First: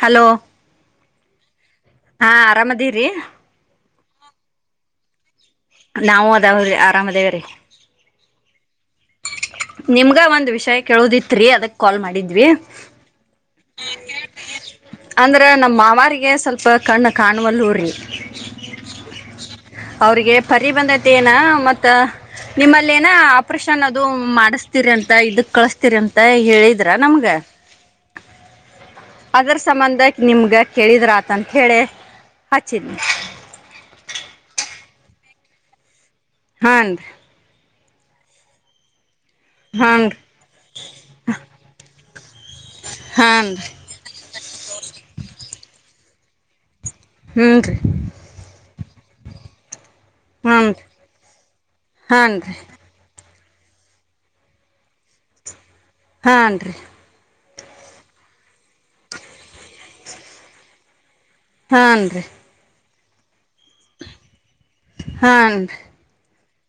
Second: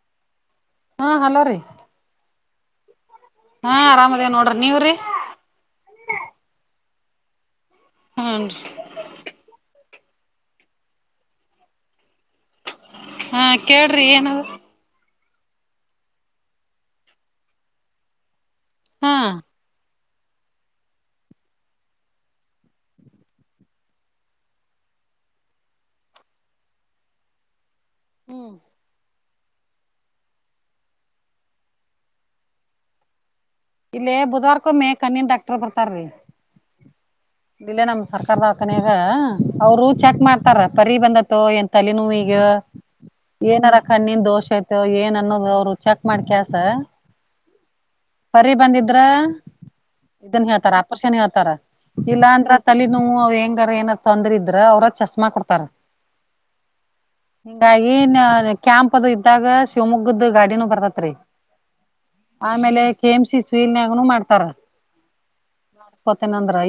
Hello ಹಾಂ hello ರೀ ಹಾ ಆರಾಮದಿರಿ ಹಾ ಆರಾಮದೇ ನೋಡ್ರಿ ನೀವ್ರಿ ನಾವು ಅದಾವ್ರಿ ಆರಾಮ್ ಅದವ್ರೀ ಹುನ್ರಿ ನಿಮ್ಗ ಒಂದ್ ವಿಷಯ ಕೇಳುದಿತ್ರಿ ಅದಕ್ ಕಾಲ್ ಮಾಡಿದ್ವಿ. ಹಾ ಕೇಳ್ರಿ ಏನಾದ. ಅಂದ್ರೆ ನಮ್ಮ ಮಾವಾರಿಗೆ ಸ್ವಲ್ಪ ಕಣ್ಣು ಕಾಣುವಲ್ಲೂರಿ. ಹಾ ಅವ್ರಿಗೆ ಪರಿಬಂದ್ತಿ ಏನ ಮತ್ತ ನಿಮ್ಮಲೆನ ಆಪ್ರಷನ್ ಅದುಂ ಮಾಡಿಸ್ತೀರಿ ಅಂತ ಇದಕ್ ಕಳಸ್ತೀರಿ ಅಂತ ಹೇಳಿದ್ರ ನಮ್ಗ. ಹ್ಮ್ ಅದರ ಸಂಬಂಧ ನಿಮ್ಗ ಕೇಳಿದ್ರಾತಂತ ಹೇಳಿ ಹಚ್ಚಿನಿ. ಇಲ್ಲೇ ಬುಧವಾರ್ಕೊಮೇ ಕಣ್ಣಿನ್ ಡಾಕ್ಟರ್ ಬರ್ತಾರೀ. ಹಾಂದ್. ಇಲ್ಲೇ ನಮ್ಮ ಸರ್ಕಾರದವ್ಕನ್ಯಾಗ ಅವ್ರು ಹಾನ್ ಚೆಕ್ ಮಾಡ್ತಾರ ಪರಿ ಬಂದತ್ತು ಏನ್ ತಲೆ ನೋವಿ. ಏ ಹಾನ್ ಏನಾರ ಕಣ್ಣಿನ್ ದೋಷ ತ ಏನ್ ಅನ್ನೋದು ಅವ್ರು ಚೆಕ್ ಮಾಡ್ ಕ್ಯಾಸ. ಹ್ಮ ರಿ ಪರಿ ಬಂದಿದ್ರ ಇದನ್ ಹ್ಞೂ ಹೇಳ್ತಾರ ಅಪರ್ಷನ್ ಹೇಳ್ತಾರ ಹಾನ್ ರೀ ಇಲ್ಲಾಂದ್ರ ತಲೆ ನೋವು ಹೆಂಗ್ ರ ಏನ ತೊಂದ್ರಿದ್ರ ಅವ್ರ ಚಸ್ಮಾ ಕೊಡ್ತಾರ. ಹಾ ನ್ರಿ ಹಿಂಗಾಗಿ ಕ್ಯಾಂಪ್ ಅದು ಇದ್ದಾಗ ಶಿವಮೊಗ್ಗದ್ದ ಗಾಡಿನೂ ಬರತತ್ರಿ. ಹಾನ್ರಿ ಎಮ್ ಸಿ ಸ್ವಿನ್ಯಾಗುನು ಮಾಡ್ತಾರ. ಹನ್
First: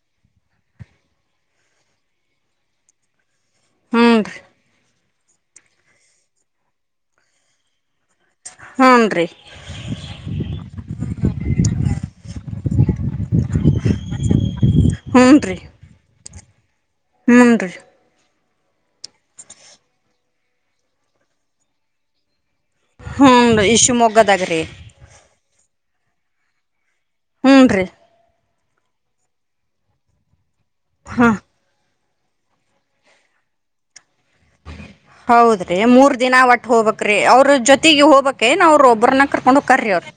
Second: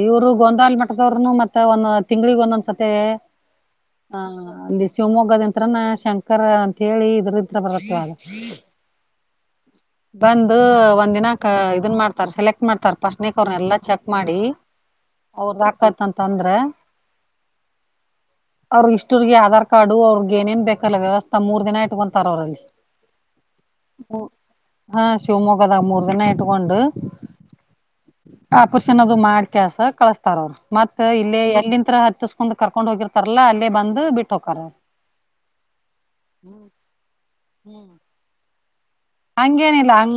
ಇವರು ಗೊಂದಾಲ್ ಮಟ್ಟದವರುನು ಮತ್ತೆ ಒಂದು ತಿಂಗ್ಳಿಗ್ ಒಂದೊಂದ್ಸತಿ ಹಾ ಹೂನ್ರಿ [unintelligible] ಶಿವಮೊಗ್ಗದಂತ್ರಮ್ಮ ಶಂಕರ ಅಂತ ಹೇಳಿ ಇದ್ರತ್ರ ಬರಕೇ ಹೂನ್ರಿ ಬಂದ್ ಒಂದು ಇದನ್ ಮಾಡ್ತಾರೆ ಸೆಲೆಕ್ಟ್ ಮಾಡ್ತಾರೆ ಫಸ್ಟ್ ಪೇಪರ್ ನ್ನೆಲ್ಲ ಚೆಕ್ ಮಾಡಿ [unintelligible] ತಂದ್ರೆ ಹುನ್ರಿ ಅವ್ರ ಇಷ್ಟುರುಗೆ ಆಧಾರ್ ಕಾರ್ಡು ಅವ್ರಗೆ ಏನೇನ್ ಬೇಕಲ್ಲ ವ್ಯವಸ್ಥೆ ಮೂರ್ ದಿನ ಇಟ್ಕೊಂತಾರ ಅವ್ರಲ್ಲಿ. ಹ್ಮ ಈ ಶಿವಮೊಗ್ಗದಾಗ್ರೀ. ಹೊಲ ಮೂರ್ ಎಣ್ಣೆ ಇಟ್ಕೊಂಡು ಹೂನ್ರಿ ಆ ಪುರುಷನದು ಮಾಡ್ ಕೆಲ್ಸ ಕಳಸ್ತಾರ ಅವರು. ಮತ್ತ್ ಹಾ ಇಲ್ಲಿ ಎಲಿಂತ್ರ ಹತ್ ಹಸ್ಕೊಂಡ್ ಕರ್ಕೊಂಡು ಹೋಗಿರ್ತಾರಲ್ಲ ಅಲ್ಲೇ ಬಂದು ಬಿಟ್ ಹೌದ್ರಿ ಮೂರ್ ದಿನ ಒಟ್ಟು ಹೋಗಬೇಕರಿ ಅವ್ರ ಜೊತೆಗೆ ಹೋಗ್ಬೇಕೇನು ಅವ್ರು. ಹಂಗೇನಿಲ್ಲ ಹಂಗ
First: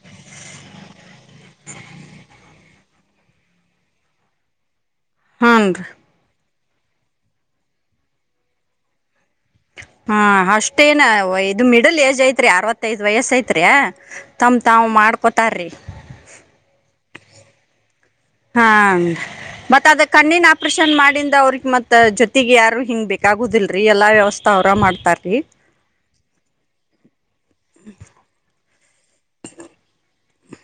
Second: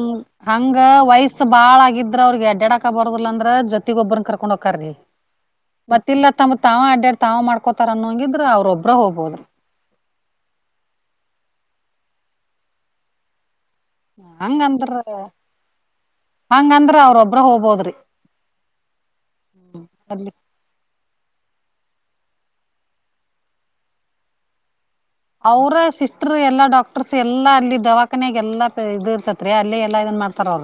ಹಂಗ ವಯಸ್ಸ ಬಾಳ ಆಗಿದ್ರ ಅವ್ರಿಗೆ ಅಡ್ಡಡ ಬರೋದಿಲ್ಲ ಅಂದ್ರ ಜೊತಿಗ್ ಒಬ್ಬರನ್ನ ಕರ್ಕೊಂಡ ಹೋಕಾರಿ ಹಾನ್ರಿ ಮತಿಲ್ಲ ತಮ್ಮ ತಾವ ಅಡ್ಡಡ್ ತಾವು ಮಾಡ್ಕೋತಾರ ಅನ್ನೋಂಗಿದ್ರೆ ಅವ್ರೊಬ್ಬರೇ ಹೋಗಬಹುದು ಹಾ ಅಷ್ಟೇನ್ ಇದು ಮಿಡಲ್ ಏಜ್ ಐತ್ರಿ ಅರವತ್ತೈದ್ ವಯಸ್ಸು ಐತ್. ತ್ಯ ತಮ್ಮ್ ತಾವ್ ಹಂಗಂದ್ರ ಮಾಡ್ಕೊತಾರ್ರಿ ಹೋಗಬೋದ್ರಿ ಹಾ ಮತ್ತು ಅದು ಅಲ್ಲಿ ಕಣ್ಣಿನ ಆಪ್ರೇಷನ್ ಮಾಡಿ. ಅವ್ರಿಗೆ ಮತ್ ಜೊತೆಗೆ ಯಾರು ಹಿಂಗ್ ಬೇಕಾಗುದಿಲ್ ರಿ ಎಲ್ಲ ವ್ಯವಸ್ಥಾ ಅವರ ಮಾಡ್ ಅವ್ರ ಸಿಸ್ಟರ್ ಎಲ್ಲಾ ಡಾಕ್ಟರ್ಸ್ ಎಲ್ಲಾ ಅಲ್ಲಿ ದವಾಖಾನೆಗೆ ಎಲ್ಲಾ ಇದ ಇರ್ತತ್ ರೀ ಅಲ್ಲಿ ಎಲ್ಲಾ ಇದನ್ ಮಾಡ್ ತಲವ್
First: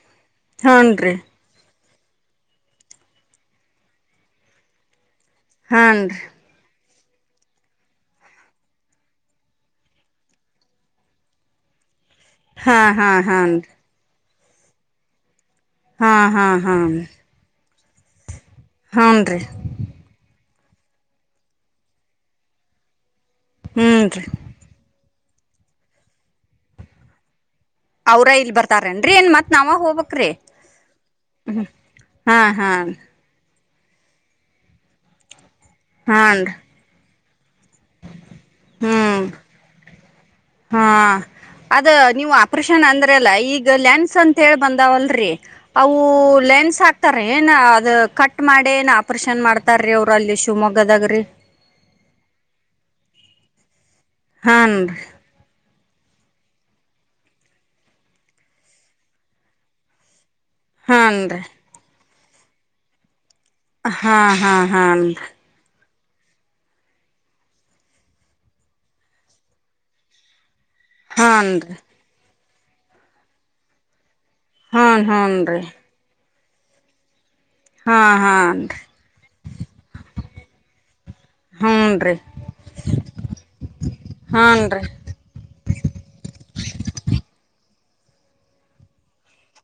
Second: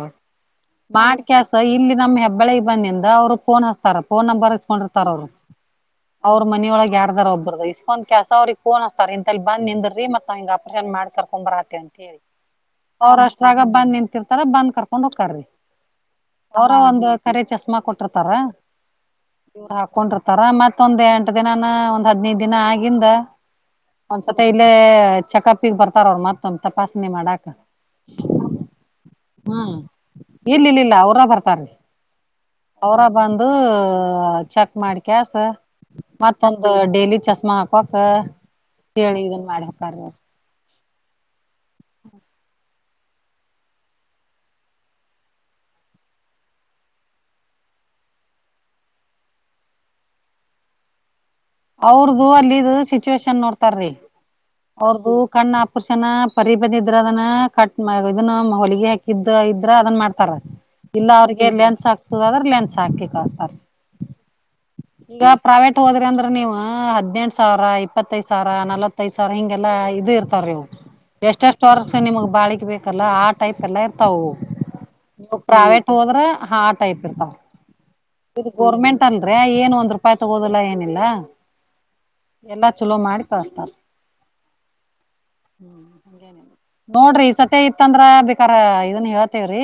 ಹಾನ್ರಿ ಮಾಡ್ ಕೆಸ ಇಲ್ಲಿ ನಮ್ ಹೆಬ್ಬಳಿಗ್ ಬಂದಿದ ಅವ್ರುಫೋನ್ ಹಚ್ತಾರ ಫೋನ್ ನಂಬರ್ ಇಸ್ಕೊಂಡಿರ್ತಾರ ಅವ್ರು. ಹಾನ್ರಿ ಅವರು ಮನೆ ಒಳಗ್ ಯಾಪ್, ಒಬ್ಬ್ರದ ಇಷ್ ಕೋಂದ್ ಕ್ಯಾಶ್ ಅವ್ರಿಗೆ ಫೋನ್ ಹಚ್ತಾರೆ ಅಲ್ಲಿ ಬಂದ ನಿಂದ್ರಿ ಮತ್ತ ಆಪರೇಷನ್ ಮಾಡ್ ಕರ್ಕೊಂಡು ಬರಕತ್ತಿ ಅಂತನಿ ಹಾ ಹಾ ಹಾನ್ ಅವ್ರಷ್ಟ್ರಾಗ ಬಂದ್ ನಿಂತಿರ್. ಅವರೆ ಬಂದ ಕರ್ಕೊಂಡ್ ಹೋಗ್ತಾರ್ ರೀ ಹಾ ಹಾ ಅವರ ಹಾನ್ ಒಂದು ಕರೆ ಚಸ್ಮಾ ಕೊಟ್ಟಿರ್ತಾರ ಹಾನ್ ರೀ ಇವ್ರ್ ಹಾಕೊಂಡಿರ್ತಾರ ಮತ್ ತ್ತೊಂದ್ ಎಂಟು ದಿನಾನ ಒಂದ್ ಹದ್ನೈದ ದಿನ ಆಗಿಂದ ಹ್ಮ್ ರೀ ಒಂದ್ಸತ ಇಲ್ಲೇ ಚೆಕ್ಅಪ್ಪಿಗ್ ಬರ್ತಾರ್ ಅವ್ರು ಮತ್ತೊಂದ್ ತಪಾಸಣೆ ಮಾಡಾಕ ಅವ್ರ ಇಲ್ಲಿ ಬರ್ತಾರೇನ್ರೀ ಏನ್ ಮತ್ ಹ್ಮ್ ನಾವ ಹೋಬಕ್ ರೀ ಇಲ್ ಇಲ್ ಇಲ್ಲ ಅವ್ರ ಹ್ಹ್ ಬರ್ತಾರ್ರಿ. ಹಾ ಹಾ ಓ ಚೆಕ್ ಮಾಡ್ಕೇಸ ಹಾನ್ ಮತ್ತೊಂದು ಡೈಲಿ ಕಸ್ ಮಾಪಕ ಹೇಳಿ ಹ್ಮ್ ಈಗನ ಮಾಡಿರತ್ತಾರ್ ಹಾ ಅದ ನೀವು ಆಪ್ರೆಶ್ ಶನ್ ಅಂದ್ರೆ ಎಲ್ಲಾ ಈಗ ಲೆನ್ಸ್ ಅಂತೇಳಿ ಬಂದಾವಲ್ರೀ ಅವೂ ಲೆನ್ಸ್ ಹಾಕ್ತರ ಏನ ಅದು ಕಟ್ ಮಾಡಿ ಏನ್ ಆಪರೇಷನ್ ಮಾಡ್ತಾರೀ ಅವರು ಅಲ್ಲಿ ಶಿಮೊಗ್ಗದಾಗ್ರೀ ಅವ್ರ್ ದೂ ಅಲ್ಲಿದು ಸಿಚುಯೇಶನ್ ನೋಡ್ತಾರ್ರಿ ಹಾನ್ ರೀ ಅವ್ರ್ ದೂ ಕಣ್ ಆಪ್ ಪುರ್ಷನ್ನಾ ಪದೆ ಪದೆ ಇದ್ರ ಅದನ್ನ ಕಟ್ ಮಾ ಇದುನ್ನಾ ಹೊಲಿಗೆ ಹಾಕಿದ್ದ ಇದ್ರ ಅದನ್ ಮಾಡ್ತಾರ ಇಲ್ಲ ಹಾನ್ ರೀ ಅವ್ರಿಗೆ ಲೆನ್ಸ್ ಹಾಕ್ ಸ್ ಅದ್ರಲ್ಲಿ ಲೆನ್ಸ್ ಹಾಕಿ ಕಳ್ಸ್ ಹಾ ಹಾ ಹಾನ್ ರಿ ಟು ಅಂದ್ರಂದ್ ನೀವೂ ಹದ್ನೆಂಟ್ ಸಾವ್ರ ಇಪ್ಪತ್ತೈದ್ ಸಾವ್ರ ನಲ್ವತ್ತೈದ್ ಸಾವ್ರ ಹಿಂಗೆಲ್ಲ ಇದಿರ್ತಾರ್ರಿ ಇವು ಹಾನ್ ಎಷ್ಟೆಷ್ಟ್ ರೀ ವರ್ಸ್ ನಿಮಿಗ್ ಬಾಳಿಕ್. ಇ ಬೇಕಲ್ಲ ಆ ಟೈಪ್ ಎಲ್ಲ ಇರ್ತವು ಹಾನ್ ನೀವು ಹೂನ್ ರೀ ಪ್ರಾವೇಟ್ ಹೋದ್ರ ಹಾ ಟೈಪ್ ಇರ್ತಾವ್ ಹಾ ಇದು ಹಾನ್ ರೀ ಗೋರ್ಮೆಂಟ್ ಅಲ್ರಿ ಏನ್ ಒಂದ್ ರೂಪಾಯಿ ತಗೋದಿಲ್ಲ ಏನಿಲ್ಲ ಹೂನ್ ರೀ ಎಲ್ಲಾ ಚಲೋ ಮಾಡಿ ಕಳ್ಸ್ತಾರ್ ಹಾನ್ರಿ ಹ್ಮ್ ಹಂಗೇನಿಲ್ಲ ನೋಡ್ರಿ ಈ ಸತಿ ತಿ ಇತ್ತಂದ್ರ ಬೇಕಾರ ಇದನ್ ಹೇಳ್ತಿವ್ರಿ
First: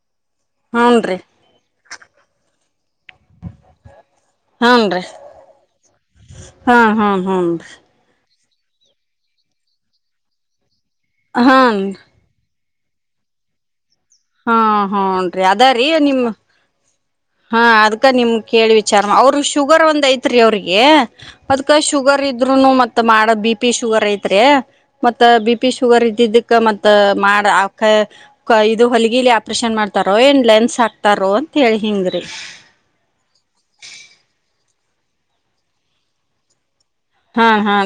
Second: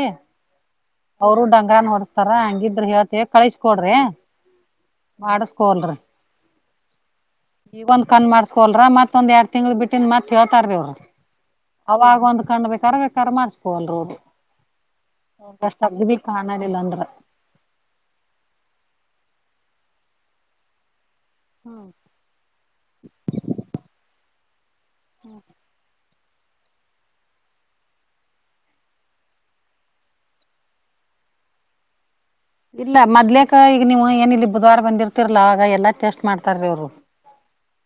ಹೂನ್ರಿ ಅವ್ರು [unintelligible] ತರಾ ಹಂಗಿದ್ರೆ ಹೇಳ್ ತಿವ್ ಕಳಿಸ್ಕೊಡ್ರಿ ಮಾಡಸ್ಕೋಳ್ರಿ. ಹ್ಮ ಹ್ಮ್ ಹ್ಮೀ ಕೊಲ್ರ ಮತ್ತೊಂದು ಎರಡು ತಿಂಗಳ ಬಿಟ್ಟಿದಂದು ಮತ್ತ ಹೇತಾರ ರೀ ಅವರು. ಹಾನ್ ಅವಾಗ ಒಂದ್ ಕಾಣ್ಬೇಕು. ಕರವೇ ಕರ್ ಮಾಡಸ್ಕೋಲ್ ರೋಡ್ ಹಾ ಹನ್ ಅದಾರೀ ನಿಮ ಕಾಣಲಿಲ್ಲ ಅಂದ್ರ ಹಾ ಅದ್ಕ ನಿಮ್ ಕೇಳಿ ವಿಚಾರ ಅವ್ರ ಶುಗರ್ ಒಂದ್ ಐತ್ ಅವ್ರಿಗೆ. ಅದ್ಕ ಶುಗರ್ ಇದ್ರುನು ಮತ್ತ ಮಾಡ ಬಿ ಪಿ ಶುಗರ್ ಐತ್ರಿ. ಮತ್ತೆ ಬಿ ಪಿ ಶುಗರ್ ಇದ ಅದ್ದಕ್ಕ ಮತ್ ಮಾಡ ಇದು ಹೊಲಗಿಲಿ ಆಪ್ರೇಷನ್ ಮಾಡ್ತಾರೋ ಏನ್ ಲೆನ್ಸ್ ಹಾಕ್ತಾರೋ ಅಂತ ಹೇಳಿ ಹಿಂಗ್ರ ಸ ಇಲ್ಲ ಮದ್ಲಕ್ಕ ಈಗ ನೀವು ಏನ ಇಲ್ಲಿ ಬುಧವಾರ ಬಂದಿರ್ತಿರ್ಲ ಅವಾಗ ಎಲ್ಲಾ ಟೆಸ್ಟ್ ಮಾಡ್ತಾರೀ ಅವ್ರು. ಹಾ ಹಾ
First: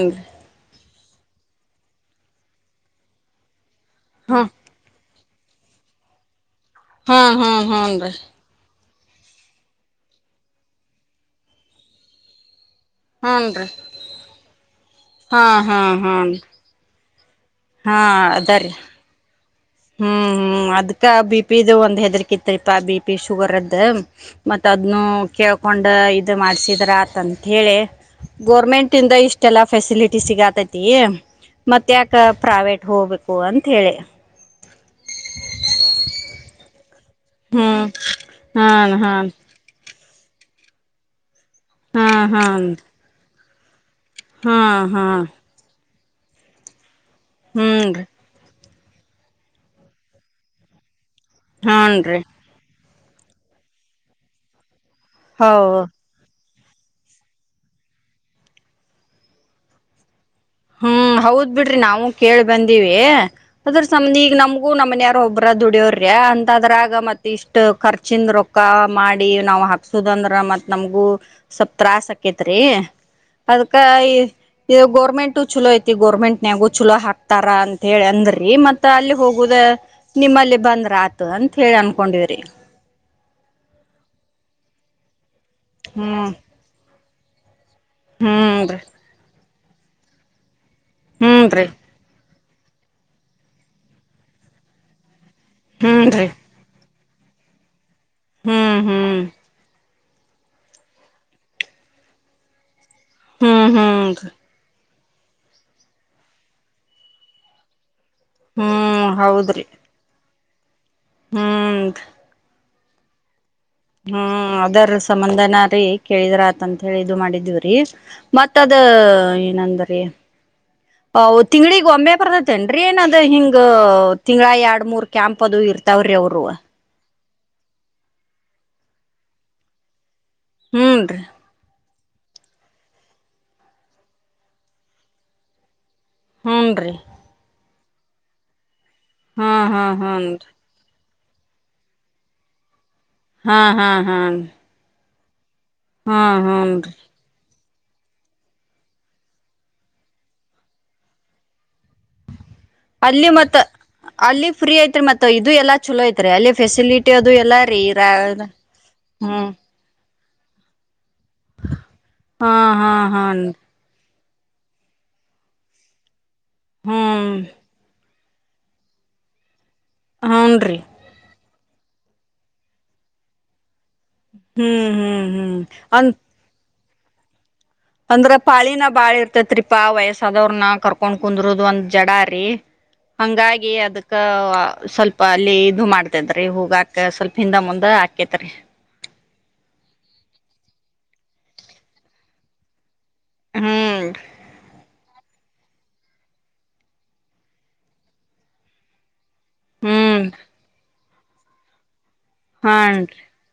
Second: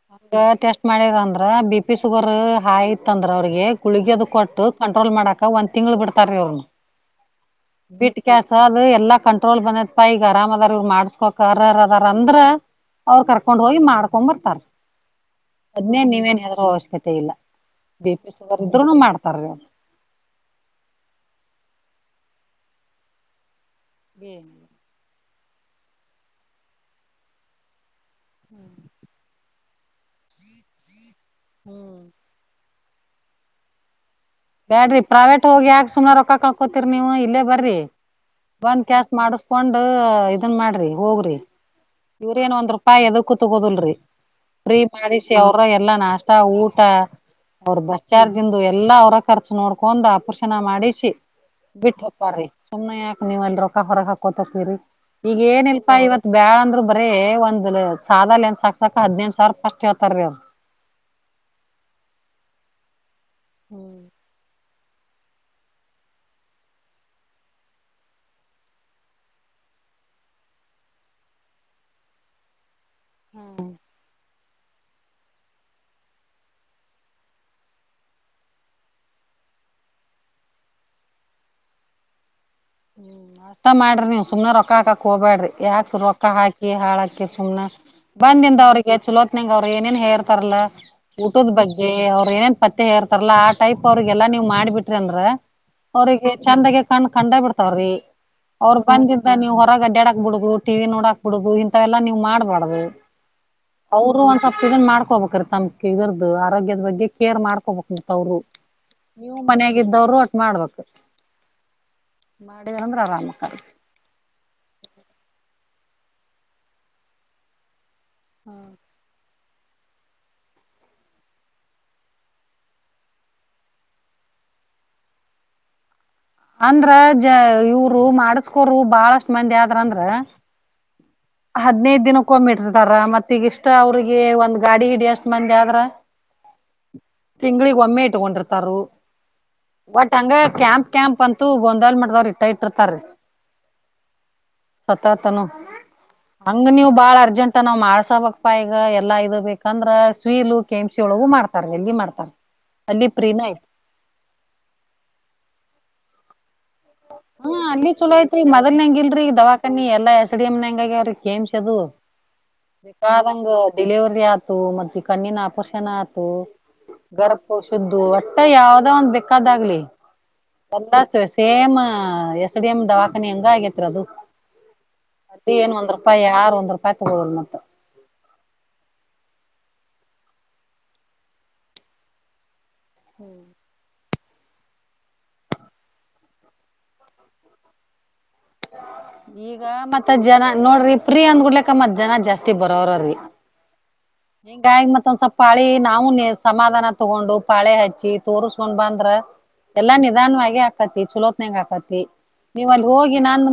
ಮಾಡರಂದ್ರ ಬಿ ಪಿ ಶುಗರ್ ಆಯ್ತಂದ್ರ ಅವ್ರಿಗೆ. ಕುಳಗ್ಗೋದ ಹಾ ಕೊಟ್ಟ ಕಂಟ್ರೋಲ್ ಮಾಡಕ್ ಅಡ್ಕ ಒಂದ ತಿಂಗಳು ಬಿಡ್ತಾರೀ ಅವು. ಹ್ಮ ಹ್ಮ್ ಹ್ಮನ್ ರೀ ಅ ಎಲ್ಲ ಕಂಟ್ರೋಲ್ ಬಂದತ್ ಪಾ ಈಗ ಅರಾಮ ಅದಾರ್ ಇವ್ ಮಾಡಸ್ಕೋಕ್ರ ಅದ ಅಂದ್ರ ಅವ್ರ ಕರ್ಕೊಂಡ್ ಹೂನ್ರಿ ಹೋಗಿ ಮಾಡ್ಕೊ ಬರ್ತಾರ. ಹಾ ಹಾ ಹಾ ತೆ ಇಲ್ಲ ಬಿಪಿ ಸಗರ್ ಅದರಿ ಇದ್ರುನು ಮಾಡ್ತಾರ ಹ್ಮ್ ಹ್ಮ್ ಅದ್ಕ ಬಿಪಿ ಒಂದ್ ಹೆದ್ರಕಿತ್ರಿಪಾ ಬಿ ಪಿ ಶುಗರ್ದ. ಮತ್ತ ಮತ್ತ ಅದನ್ನು ಕೇಳ್ಕೊಂಡು ಇದು ಮಾಡ್ಸಿದ್ರ ಆತಂತ ಹೇಳಿ. ಗೋರ್ಮೆಂಟ್ ಇಂದ ಇಷ್ಟ ಎಲ್ಲ ಫೆಸಿಲಿಟಿ ಸಿಗಾತೈತಿ. ಮತ್ತ ಹ್ಮ್ ಯಾಕ ಪ್ರಾವೇಟ್ ಹೋಗ್ಬೇಕು ಅಂತ ಹೇಳಿ ಬೇಡಿ ಪ್ರೈವಟ್ ಹೋಗಿ ಸುಮಾರ ರೊಕ್ಕ ಕಕೋತಿರಿ. ನೀವು ಇಲ್ಲೇ ಬರ್ರಿ ಹ್ಮ್ ಬಂದ್ ಹಾನ್ ಕೆಸ ಹಾನ್ ಮಾಡಸ್ಕೊಂಡ್ ಇದನ್ ಮಾಡ್ರಿ ಹೋಗ್ರಿ. ಹಾ ಇವ್ರರೇನು ಹಾನ್ ಒಂದ್ ರೂಪಾಯಿ ಯಾದುಕ್ಕು ತಗೋಬಂದರಿ ಹಾ ಪ್ರಿ ಹಾ ಮಾಡಿಸಿ ಅವರ ಎಲ್ಲ ಎಲ್ಲ ನಾಷ್ಟ ಊಟ ಅವರ ಬಸ್ ಹೂನ್ರಿ ಚಾರ್ಜ್ ಇಂದ ಎಲ್ಲ ಎಲ್ಲಾ ಅವರ ಖರ್ಚ ನೋಡ್ಕೊಂಡ್ ಅಪರ್ಷನ ಮಾಡಿಸಿ. ಹಾನ್ರಿ ಬಿಠಹೊಕ್ಕರಿ ಸುಮ್ಮನೆ ಯಾಕಕ್ ನೀವು ಅಲ್ಲಿ ರೊಕ್ಕ ಹೊರ ಹಕೋತೀರಿ ಈಗ ಹೌ ಏನ ಇಲ್ಪಾ ಇವತ್ ಬ್ಯಾಳಂದ. ಬರೇ ಒಂದ್ ಸಾದ ಲೆಂತ್ಸ್ ಹಾಕ್ಸಕ್ ಹದ್ನೆಂಟ ಸಾವಿರ ಫಸ್ಟ್ ಹೇಳ್ತಾರ ರೀ ಅವರ ಹ್ಮ್ ಹೌದ್ ಬಿಡ್ರಿ ನಾವು ಕೇಳ ಬಂದಿವಿ ಅದರ ಹ್ಮ್ ಸಂಬಂಧ ಈಗ ನಮ್ಗ ಗೂ ನಮ್ಮನ್ಯಾರ ಒಬ್ರ ದುಡಿಯವ್ರಿ ಅಂತಾದ್ರಾಗ ಮತ್ ಇಷ್ಟ್ ಖರ್ಚಿಂದ ರೊಕ್ಕ ಮಾಡಿ ನಾವ್ ಹಾಕ್ಸುದ ಅಂದ್ರ ಮತ್ ನಮ್ಗೂ ಸ್ವಲ್ಪ್ ತ್ರಾಸ್ ಅಕೇತ್ರಿ ಅದಕ್ಕ ಈ ಇದ ಗೌರ್ಮೆಂಟ್ ಪೇಮೆಂಟ್ ಚಲೋ ಐತಿ ಗೋರ್ಮೆಂಟ್ನ್ಯಾಗು ಚಲೋ ಹಾಕ್ತಾರ ಅಂತ ಹೇಳಿ ಅಂದ್ರಿ ಮತ್ತ ಅಲ್ಲಿ ಹೋಗುದ ನಿಮ್ಮಲ್ಲಿ ಬಂದ್ರ ಆತ ಅಂತತ್ ಹೇಳಿ ಅನ್ಕೊಂಡಿವ್ರಿ ಹ್ಮ್ ಅಷ್ಟ ಮಾಡ್ರಿ ನೀವ್ ಸುಮನ ರೊಕ್ಕ ಹಾಕಕ್ ಹೊಗಬ್ಯಾಡ್ರಿ. ಯಾಕೆ ರೊಕ್ಕ ಹ್ಮ್ ಹಾಕಿ ಹಾಳಕರಿ ಕ ಸುಮನ್ ಬಂದಿಂದ ಹ್ಮ್ರೀ ಅವ್ರಿಗೆ ಚಲೋ ನಂಗೆ ಅವರು ಏನೇನ್ ಹೇರ್ತಾರಲ್ಲ ಊಟದ್ ಹ್ಮ್ರೀ ಬಗ್ಗೆ ಅವ್ರ ಏನೆನ ಪತ್ತೆ ಹೇಳಿರತಿರಲ್ಲ ಆ ಟೈಪ್ ಅವ್ರಿಗೆಲ್ಲಾ ನೀವ್ ಮಾಡಿಬಿಟ್ರಿ ಅಂದ್ರ ಹ್ಮ್ರೀ ಅವ್ರರಿಗೆ ಚಂದಗ ಕಣ ಕಂಡ ಬಿಡ್ತ ಸಾರೀ ಅವರು ಹ್ಮ್ ಹ್ಮ್ ಬಂದಿದ್ದ ನೀವು ಹೊರಗ ಅಡ್ಡಯಡಕ್ ಹ ಬಿಡ್ಗು ಟಿವಿ ನೋಡಾಕ್ ಬಿಡುದ ಇಂತಥವೆಲ್ಲಾ ನೀವು ಮಾಡ್ಬಾರ್ದು ಹ್ಮ್ ಹ್ಮ್ ಅವರು ಒಂದ್ ಸ್ವಲ್ಪ ಇದನ್ ಮಾಡ್ತಾರೆ ಹೊಬೇಕ್ರೀ ತಮ್ ಫಿಗರದ ಆರೋಗ್ಯದ ಬಗ್ಗೆ ಕೇರ್ ಮಾಡ್ಕೋಬೇಕ. ಅವರು ಹ್ಮ್ ನೀವು ಹೌದ್ರಿ ಮನಾಗ್ದವರು. ಮಾಡ್ಬೇಕ. ಹ್ಮ್ ಆಾಡಗಳ ಗ್ರಾಮಾಮಕ್ಕಳ ಮತ್ತ ಕೇಳಿದ್ರ ಆತ ಅಂತ ಹೇಳಿ ಇದು ಮಾಡಿದೀವ್ರೀ ಮತ್ತದ ಏನಂದ್ರಿ, ತಿಂಗಳಗ್ ಒಮ್ಮೆ ಬರ್ದತೆೇನ್ರೀ, ಏನದು ಹಿಂಗ ತಿಂಗ್ಳ ಎರಡ್ ಮೂರ್ ಕ್ಯಾಂಪ್ ಅದು ಇರ್ತಿ ತಾವ್ರಿ ಅವರು ಅಂದ್ರ ಜ ಇವರು ಮಾಡಸ್ಕೋರು ಬಾಳಷ್ಟ ಮಂದಿ ಆದ್ರಂದ್ರ ಹಂದು ಹದ್ನೈದ ದಿನಕ್ಕೆ ಹೋಗ್ಬಿಟ್ಟರ್ತಾರ ಮತ್ತ ಈಗಿಷ್ಟ ಅವ್ರಿಗೆ ಒಂದ್ ಗಾಡಿ ಹಿಡಿ ಅಷ್ಟ್ ಮಂದಿ ಆದ್ರ ಹೂನ್ ರೀ ಅಮ್ಮಿ ಇಟ್ ಕೊಂಡಿರ್ತಾರ. ಹಾ ಹಾ ಹನ್ ಒಟ್ಟಂಗ ಕ್ಯಾಂಪ್ ಕ್ಯಾಂಪ್ ಅಂತೂ ಒಂದಲ್ ಮಾಡ್ದವ್ ಇಟರ್ ಇಟ್ಟಿರ್ತಾರೀ. ಹಾ ಹಾ ಹಾ ಸತ್ತತನು ಹಂಗ ನೀವು ಹನ್ರಿ ಬಾಳ ಅರ್ಜೆಂಟ್ ಮತ್ತ ನಾವ್ ಮಾಡ್ಸಬೇಕಪ್ಪ ಈಗ ಎಲ್ಲ ಇ ಬೇಕಂದ್ರೆ ಸ್ವೀಲು ಕೆೇಮ್ಸಿ ಒಳಗು ಮಾಡ್ತಾರ. ಎಲ್ಲಿ ಮಾಡ್ತಾರ ಅಲ್ಲಿ ಪ್ರೀನ ಮತ್ತ ಐತಿ ಅಲ್ಲಿ ಫ್ರೀ ಐತ್ರಿ ಮತ್ತ ಇದು ಎಲ್ಲಾ ಚಲೋ ಐತ್ [unintelligible] ಫೆಸಿಲಿಟಿ ಅದು ಹಾ ಎಲ್ಲ ರೀ ಅಲ್ಲಿ ಚಲೋ ಹ್ಮ್ ಸಿಯ ನಂಗಗೆ ರ ಕೆಮ ಚದು ಹಾ ಹಾ ಹಾನ್ ಬೇಕಾದಂಗ ಡಿಲಿವರಿ ಆ ಮತ್ತೆ ಕಣ್ಣ ನ ಆಪೋಷಣ ಆತು. ಹ್ಮ್ ಗರ್ಪ್ಪ ಶುದ್ದು ಮ ಯಾವದ ಒಂದ್ ಬೇಕಾದಾಗ್ಲಿ ಹನ್ರಿ ಎಲ್ಲಸ್ ವ್ಯಸ ಸೇಮ್ ಎಸ್ಡಿ ಎಮ್ ದವಾಖಾನೆ ಹೆಂಗ ಆಗೇತ್ ಅದು. ಹ್ಮ್ ಹ್ಮ್ ಅದ ಹ್ಮ್ ಏನು ಒಂದ ಅಂದ ರೂಪಾಯ ಯಾರು ಒಂದ ರೂಪಾಯ ಪತ್ಕದು ಮತ್ತ ಇತತ್ರಿಪಾ ವಯಸ್ಸಾದವ್ರ ನ ಕರ್ಕೊಂಡ್ ಕುಂದರುದು ಒಂದ್ ಜಡಾರಿ ಹಂಗಾಗಿ ಅದಕ್ ಸ್ವಲ್ಪ ಅಲ್ಲಿ ಇದು ಮಾಡ್ತೇದ್ರಿ ಹೂಗಾಕ ಸ್ವಲ್ಪ ಹಿಂದ ಮುಂದಕ್ಕ. ಕತಾರೆ ಈಗ ಮತ್ ಜನ ನೋಡ್ರಿ ಪ್ರೀ ಅಂದ್ ಗುಡ್ಲಕ್ಕ ಮತ್ ಜನ ಜಾಸ್ತಿ ಬರೋರ್ರರಿ. ಹ್ಮ್ ನೀ ಗಾಯ ಮತ್ತ ಮೊಂದ್ ಸ್ವಲ್ ಪಾಳಿ ನಾವವು ಸಮಾಧಾನ ತಗೊಂಡು ಪಾಳೆ ಹಚ್ಚಿ ತೋರ್ಸ್ಕೊಂಡ್ ಬಂದ್ರ. ಎಲ್ಲಾ ಹ್ಮ್ ನಿಧಾನವಾಗಿ ಹಾಕತ್ತರಿ. ಚಲೋ ನ ಹಾಕತಿ. ಹಾ [inaudible]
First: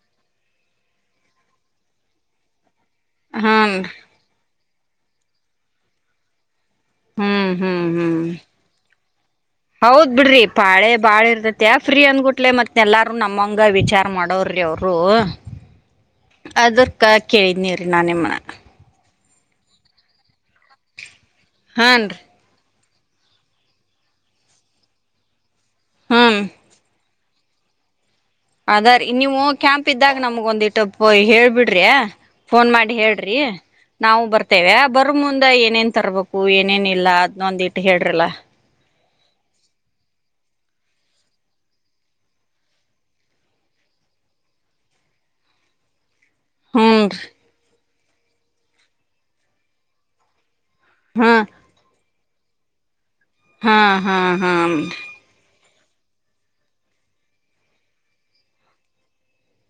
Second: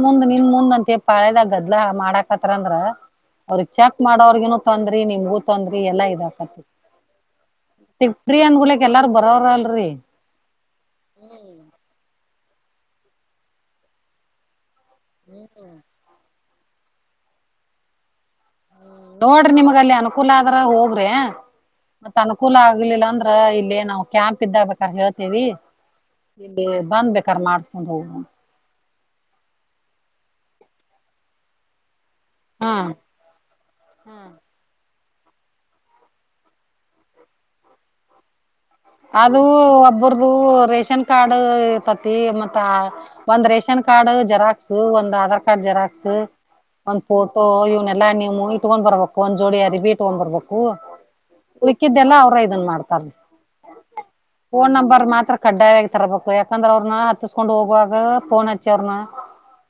ಮುಂದ್ ನಿನ್ ಮುಂದ್ ಅಂತ ಪಾಳೆದಾಗ ಗದ್ಲ ಮಾಡಾಕತ್ರ ಅಂದ್ರ [inaudible] ಅವ್ರಿಗೆ ಹಾನ್ರಿ ಚೆಕ್ ಮಾಡೋರ್ಗೆ ಅವ್ರಾಗ್ ತೊಂದ್ರಿ ನಿಮಗೂ ತೊಂದ್ರಿ ಎಲ್ಲಾ . ಹ್ಮ್ ಹ್ಮ್ ಹ್ಮ್ ಎಲ್ಲಾರು ಬರೋರಲ್ರಿ ಹೌದ್ ಬಿಡ್ರಿ ಪಾಳೆ ಬಾಳ ಇರ್ತತ ಫ್ರೀ ಅನ್ಬಿಟ್ಟ. ಕುಡ್ಲೆ ಮತ್ ಎಲ್ಲಾರೂ ನಮ್ಮಂಗ ವಿಚಾರ ಮಾಡೋವ್ರೀ ಅವ್ರು . [unintelligible] ಅದಕ ಕೇಳಿನಿ ರೀ ನಾನ ನಿಮ್ಮನ. ನೋಡ್ರಿ ನಿಮಗೆ ಅನುಕೂಲ ಆದ್ರೆ ಹೋಗ್ರಿ ಮತ್ತ ಹಾನ್ರಿ ಅನುಕೂಲನಾಗ್ . ಆಗ್ಲಿಲ್ಲ ಅಂದ್ರ ಇಲ್ಲಿ ನಾವು ಕ್ಯಾಂಪ್ ಇದ್ದಾಗಬೇಕಾದ್ರ ಹೇಳ್ತೇವಿ. ಹ್ಮ್ ಇಲ್ಲಿ ಬಂದ್ಬೇಕ್. ಕರ್ ಮಾಡ್ಸ್ಕೊಂಡ್ ಹೋಗು ಅದಾ ರೀ ನೀವು ಕ್ಯಾಂಪ್ ಇದ್ದಾಗ ನಮಗ್ ಒಂದ್ ಇಟ್ಟು ಹೇಳ್ಬಿಡ್ರೀ. ಫೋನ್ ಹಾ ಮಾಡಿ ಹೇಳ್ರಿ ನಾವು ಹಾ. ಬರ್ತೇವೆ. ಬರ್ ಮುಂದೆ ಏನೇನ್ ತರ್ಬೇಕು ಏನೇನ್ ಇಲ್ಲ ಅದ್ನ್ ಒಂದ್ ಇಟ್ಟ ಹೇಳ್ರಲ್ಲಾ. ಅದು ಒಬ್ಬರ್ದು ರೇಷನ್ ಕಾರ್ಡ್ ಇತತಿ ಮತ್ತ ಒಂದ್ ರೇಷನ್ ಕಾರ್ಡ್ ಜೆರಾಕ್ಸ್ ಒಂದ್ ಆಧಾರ್ ಕಾರ್ಡ್ ಜೆರಾಕ್ಸ್ ಒಂದ್ ಹೂನ್ರಿ ಫೋಟೋ ಇವನ್. ಇಲ್ಲ ನೀವು ಮುಯ್ ತಗೋಂಡ್ ಬರ್ಬೇಕು ಒಂದ್ ಜೋಡಿ ಅರಿಬೆ ತಗೋಂಡ್ ಬರ್ಬೇಕು. ಓ ಹಾ ಉಳ್ಕಿದ್ದೆಲ್ಲಾ. ಇದನ್ ಮಾಡ್ತಾರೀ. ಹಾ ಹಾ ಹಾ ಫೋನ್ ನಂಬರ್ ಮಾತ್ರ ಕಡ್ಡಾಯ. ತರಬೇಕು ಯಾಕಂದ್ರ ಅವ್ರನ್ನ ಹತ್ತಸ್ಕೊಂಡ್ ಹೋಗುವಾಗ ಫೋನ್ ಹಚ್ಚಿ ಅವ್ರನ್ನ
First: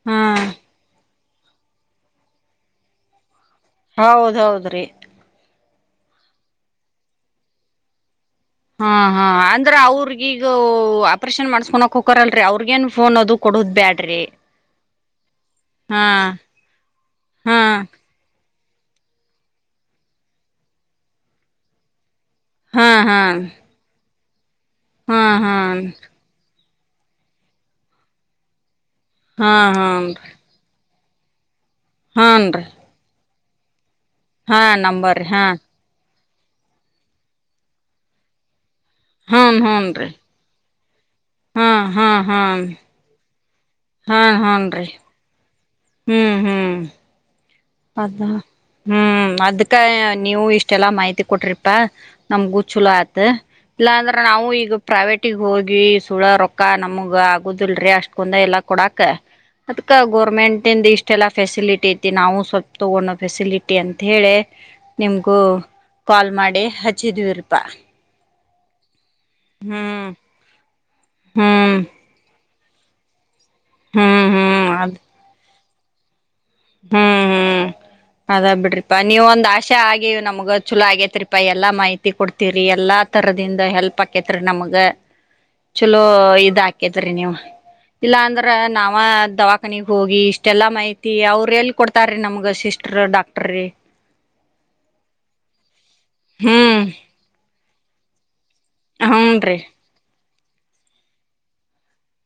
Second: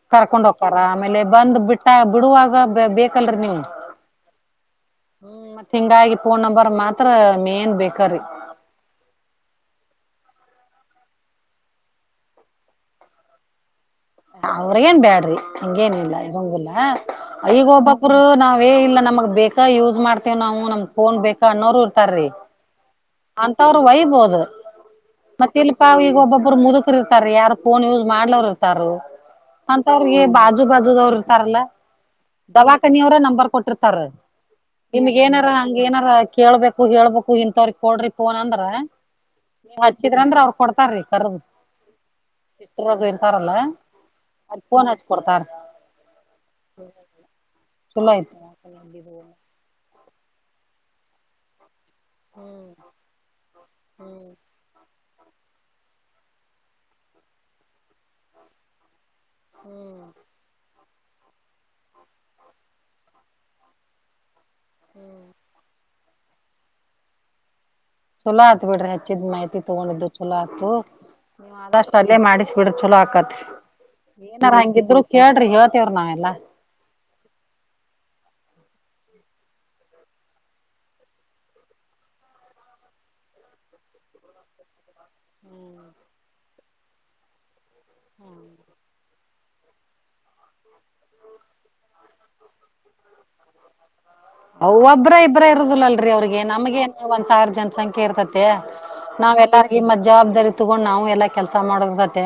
ಹಾ ಕರ್ಕೊಂಡ್ ಹೋಕ್ತಾರ ಆಮೇಲೆ ಬಂದ್ ಬಿಟ್ಟಾ ಬಿಡುವಾಗ ಬೇಕಲ್ರೀ ನೀವು ಹೌದ್ ಹೌದ್ರಿ ಹ್ಮ್ ಮತ್ ಹಿಂಗಾಗಿ ಫೋನ್ ನಂಬರ್ ಮಾತ್ರಾ ಮೇನ್ ಬೇಕರೀ. ಹಾ ಹಾ ಅಂಗಾರೆ ಅವ್ರಗೀಗು ಆಪರೇಷನ್ ಮಾಡ್ಸ್ಕೊನಕ್ ಹೊಕರಲ್ರೀ ಅವ್ರಿಗೇನ್ ಫೋನ್ ಅದು ಕೊಡುದ್ ಬ್ಯಾಡ. ಅವ್ರಗೇನ್ ಬ್ಯಾಡ್ರಿ ಹಂಗೇನ್ ಹಾ ಇಲ್ಲ ಇರಂಗಿಲ್ಲಾ ಹಾ ಈಗ ಒಬ್ಬೊಬ್ರು ನಾವ್. ನಾವೇ ಇಲ್ಲಾ ನಮಗ್ ಬೇಕಾ ಯೂಸ್ ಮಾಡ್ತೇವ್ ನಾವು ನಮ್ ಫೋನ್ ಬೇಕಾ ಅನ್ನೋರು ಇರ್ತಾರೀ ಹಾ ಹಾ ಅಂತವ್ರು ಒಯ್ಬೊದು. ಹಾ ಹ [inaudible] [unintelligible] ಮತ್ತೆ ಇಲ್ಲಿ ಪಾ ಹಾ ಈಗ ಒಬ್ಬೊಬ್ರು ಮುದುಕ್. ಇರ್ತಾರ್ ರೀ ಯಾರು ಫೋನ್ ಯೂಸ್ ಮಾಡ್ಲೋರ್ ಇರ್ತಾರು ಹಾ ಅಂತವ್ರಿಗೆ ಹಾನ್ರಿ ಬಾಜು ಬಾಜು [unintelligible] ಇರ್ತಾರಲ್ಲಾ ಹಾನ್ರಿ ದವಾಖಾನಿ ಅವ್ರೆ ನಂಬರ್ ಕೊಟ್ಟಿರ್. ತ್ತರ್ ಹಾ ನಿಮಗ್ ನಂಬರ್ ಹಾ ಏನಾರ ಹಂಗ್ ಏನಾರ ಕೇಳ್ಬೇಕು ಹೇಳ್ಬೇಕು ಎಂತಥವ ಕೊಡ್ರಿ ಫೋನ್ ಅಂದ್ರ ಹೂನ್ ನೀ ಹೂನ್ರಿ ಹಚ್ಚಿದ್ರ ಅಂದ್ರ ಅವ್ರ ಕೊಡ್ತಾರೀ ಹಾ ಹಾ ಹಾ ಅಲ ಹಾ ಹನ್ ರೀ ಹ್ಮ್ ಹ್ಮ್ ಚಲೋ ಅದ ಐತಿ ಹ್ಮ್ ಅದಕ್ಕೆ ನೀವು ಇಷ್ಟೆಲ್ಲ ಮಾಹಿತಿ ಕೊಟ್ಟ್ರರಿ ನಮ್ಗೂ ಚಲ ಆಯತ್ ಇಲ್ಲಾಂದ್ರ ನಾವು ಈಗ ಪ್ರೈವೇಟಿಗೆ ಹೋಗಿ ಸುಳ ರೊಕ್ಕ ನಮ್ಗೆ ಆಗೋದಲ್ರಿ ಅಷ್ಟ ಕುಂದ ಎಲ್ಲ ಕೊಡಕ್ಕೆ ಅದ್ಕ ಹ್ಮ್ ಗೋರ್ಮೆಂಟ್ಂದ ಇಷ್ಟ ಎಲ್ಲ ಫೆಸಿಲಿಟಿಐತಿ ನಾವು ಸ್ವಲ್ಪ ತಗೋಣೋ ಫೆಸಿಲಿಟಿ ಅಂತ ಹೇಳಿ ನಿಮ್ಗೂ ಕಾಲ್ ಮಾಡಿ ಹಚ್ಚಿದ್ವಿರ್ಪಾ ಛಲೋ ಆತ್ ಬಿಡ್ರಿ ಹೆಚ್ಚಿದ್ ಮಾಹಿತಿ ತಗೊಂಡಿದ್ದು ಛಲೋ ಆತು ಹ್ಮ್ ನೀವ್ ಅಷ್ಟ ಅಲ್ಲೇ ಮಾಡಿಸ ಛಲೋ ಅಕತಿ ಹ್ಮ್ ಏನಾರ ಹ್ಮ್ ಅದ್ ಹಂಗಿದ್ರು ಕೇಳ್ರಿ ಇವತ್ ರ್ನಾವಲ್ಲ ಹ್ಮ್ ಹ್ಮ್ ಅದ್ ಬಿಡ್ರಿಪಾ ನೀವ ಒಂದ್ ಆಶೆ ಆಗಿವ ನಮ್ಗ ಚಛಲೋ ಆಗೇತ್ರಿಪಾ ಎಲ್ಲಾ ಮಾಹಿತಿ ಕೊಡ್ತಿವ್ರರಿ ಎಲ್ಲಾ ತರದಿಂದ ಹೆಲ್ಪ್ ಆಕೇತ್ರಿ ನಮ್ಗ ಚಲೋ ಇದಾಗಿ ಕಿದ್ರರಿ ನೀವು ಇಲ್ಲ ಅಂದ್ರ ನಾವ ದವಾಖಾನೆ ಹೋಗಿ ಇಷ್ಟೆಲ್ಲಾ ಮಹತಿ ಅವರು. ಎಲ್ಲಿ ಕೊಡ್ತಾರೀ ನಮ್ಗ ಸಿಸ್ಟರ್ ಡಾಕ್ಟರ್ ಅವ ಒಬ್ಬ್ರ ಇಬ್ಬ್ರ ಇರುದಿಲ್ಲಲ್ಲ. ಅವ್ರಿಗೆ ನಮಗೆ ಹ್ಮ್ ಒಂದ್ ಸಾವಿರ ಜನ ಸಂಕ್ಯರ್ತತಿ ಹೂನ್ರಿ ನಾವೆಲ್ಲಾರಿಗಿ ಜವಾಬ್ದರಿ ತಗೊಂಡು ನಾವು ಎಲ್ಲ ಕೆಲಸ ಮಾಡೋದ ಗತೆ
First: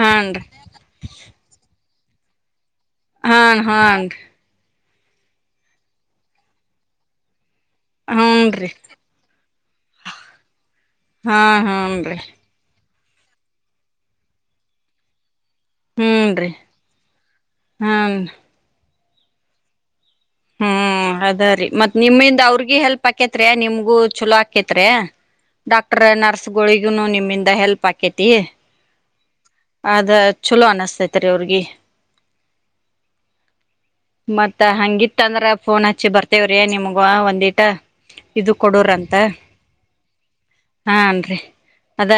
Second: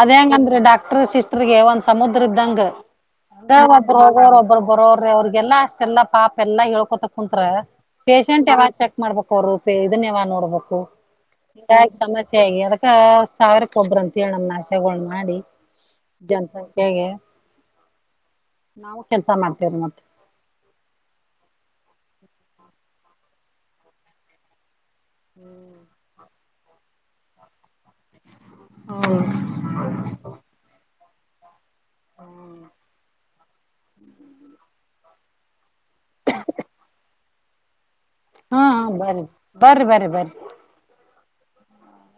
ಅದ ಹಾನ್ರಿ ಹೆಂಗಂದ್ರೆ ಡಾಕ್ಟರ್ ಸಿಸ್ಟರ್ ಗೆ ಒಂದ್ಸ ಸಮುದ್ರದ್ದಂಗ್ ಹ ಹಾನ್ ಹಾನ್ರಿ ಒಬ್ಬರ್ಗ ರೊಬ್ಬರ್ ಬರೋ್ರೆ ಅವ್ರಿಗೆಲ್ಲ ಅಷ್ಟೆಲ್ಲ ಪಾಪ ಎಲ್ಲ ಹೇಳ್ಕೋತ ಕುಂತ್ತ್ರ ಪೇಶಂಟ್ ಹೂನ್ರಿ ಯಾವಾಗ ಚೆಕ್ ಮಾಡ್ಬೇಕು ಅವರು. ಇದನ್ ಯಾವ ನೋಡ್ಬೇಕು? ಹಾ ಹಗ ಹೂನ್ರಿ ಸಮಸ್ಯೆ ಆಗ ಅ ಸಾವಿಕ್ಕ ಒಬ್ಬ್ರ ಅಂತ ಹೇಳಮ್ಮ್ ನಾಶಗಳ ಮಾಡಿ ಹೂನ್ರಿ ಜನಸಂಖ್ಯಾಗೆ ಹಾನ್ ನಾವು ಕೆಲ್ಸ ಮಾಡ್ತೇವ ಮತ್ತೆ ಹ್ಮ್ ಅದ ರೀ ಮತ್ ನಿಮ್ಮಿಂದ ಅವ್ರಿಗಿ ಹೆಲ್ಪ್ ಆಕೇತ್ರಿಯ ನಿಮ್ಗೂ ಚಲೋ ಆಕೇತ್. ಡಾಕ್ಟರ್ ನರ್ಸ್ ಸ್ಗಳಿಗುನು ನಿಮ್ಮಿಂದ ಹೆಲ್ಪ್ ಹಾಕೇತಿ. ಹ ಅದ ಚಲೋ ಅನಿಸ್ತ ಅವ್ರಿಗೆ ಹ್ಮ ಮತ್ತ ಹಂಗಿತ್ತ ಅಂದ್ರೆ ಫೋನ್ ಹಚ್ಚಿ ಬರ್ತೇವ್ರೀ ನಿಮಗ ಒಂದಿ ಅಡ ಹಾ ಹಾ ಬರಿ ಬರಿ ಬರ್ರಿ ಬರಿ ಹಾನ್ರಿ ಅದ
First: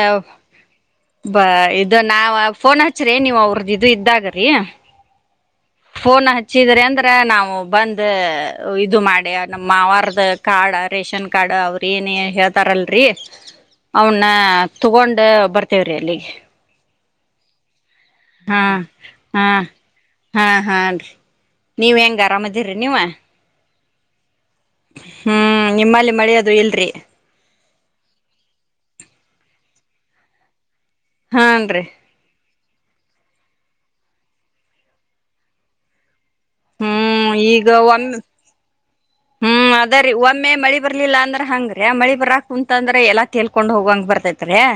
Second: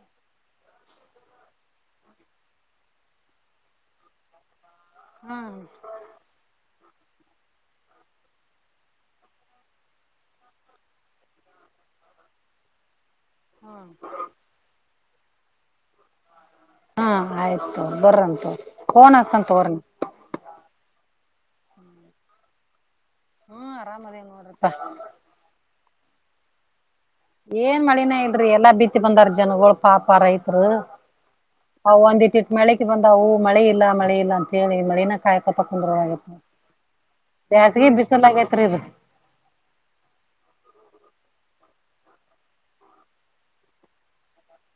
ಬ ಇದ ನಾವ ಫೋನ್ ಹಚ್ಚ್ರೇ ನೀವ್ ಅವ್ರದ ಇದು ಇದ್ದಾಗರಿ. ಹಾ ಫೋನ್ ಹಚ್ಚಿದ್ರ ಅಂತ ಅಂದ್ರ ನಾವು ಬಂದ ಇದು ಮಾಡಿ ನಮ್ಮವಾರದ ಕಾರ್ಡ್ ರೇಷನ್ ಕಾರ್ಡ್ ಅವ್ರ ಏನ ಹೇಳ್ತಾರಲ್ರರಿ. ಅವನ್ನ ತಗೊಂಡ ಬರ್ತೇವ್ರಿ ಅಲ್ಲಿ ಹಾ ಆಯ್ತು. ಹಾ [unintelligible] ಹಾ ಹಾನ್ರಿ ನೀವ್ ಹೆಂಗ್ ಆರಾಮದಿರಿ ನೀವ ಹ್ಮ್ ಆರಾಮದೇವ ನೋಡ್ರಿಪಾ ಹ್ಮ್ ನಿಮ್ಮ ಮಳೆ ಅದು ಇಲ್ರಿ ಏನ್ ಮಳಿನೇ ಇಲ್ರಿ ಎಲ್ಲಾ ಬಿತ್ತಿ ಬಂದಾರ ಜನಗಳು ಪಾಪ ರೈತ್ರು ಹಾನ್ರಿ ಮಳೆಗೆ ಬಂದವು ಮಳೆ ಇಲ್ಲ ಮಳೆ ಇಲ್ಲ ಅಂತ ಹೇಳಿ ಮಳನ ಕಾಯಕೊತಕೊಂಡ್ರ [inaudible] ಹ್ಮ್ ಈಗ ಒಮ್ಮ ಆಗೇತ್ರಿ ಇದು. ಹ್ಮ್ ಅದ್ರೀ ಒಮ್ಮೆ ಮಳಿ ಬರ್ಲಿಲ್ಲ ಅಂದ್ರೆ ಹಂಗ್ರೀ ಮಳಿ ಬರಾಕ್ ಕುಂತ ಅಂದ್ರೆ ಎಲ್ಲಾಳ್ಕೊಂಡ್ ಹೋಗಂಗ್ ಬರ್ತೈತ್ರಿ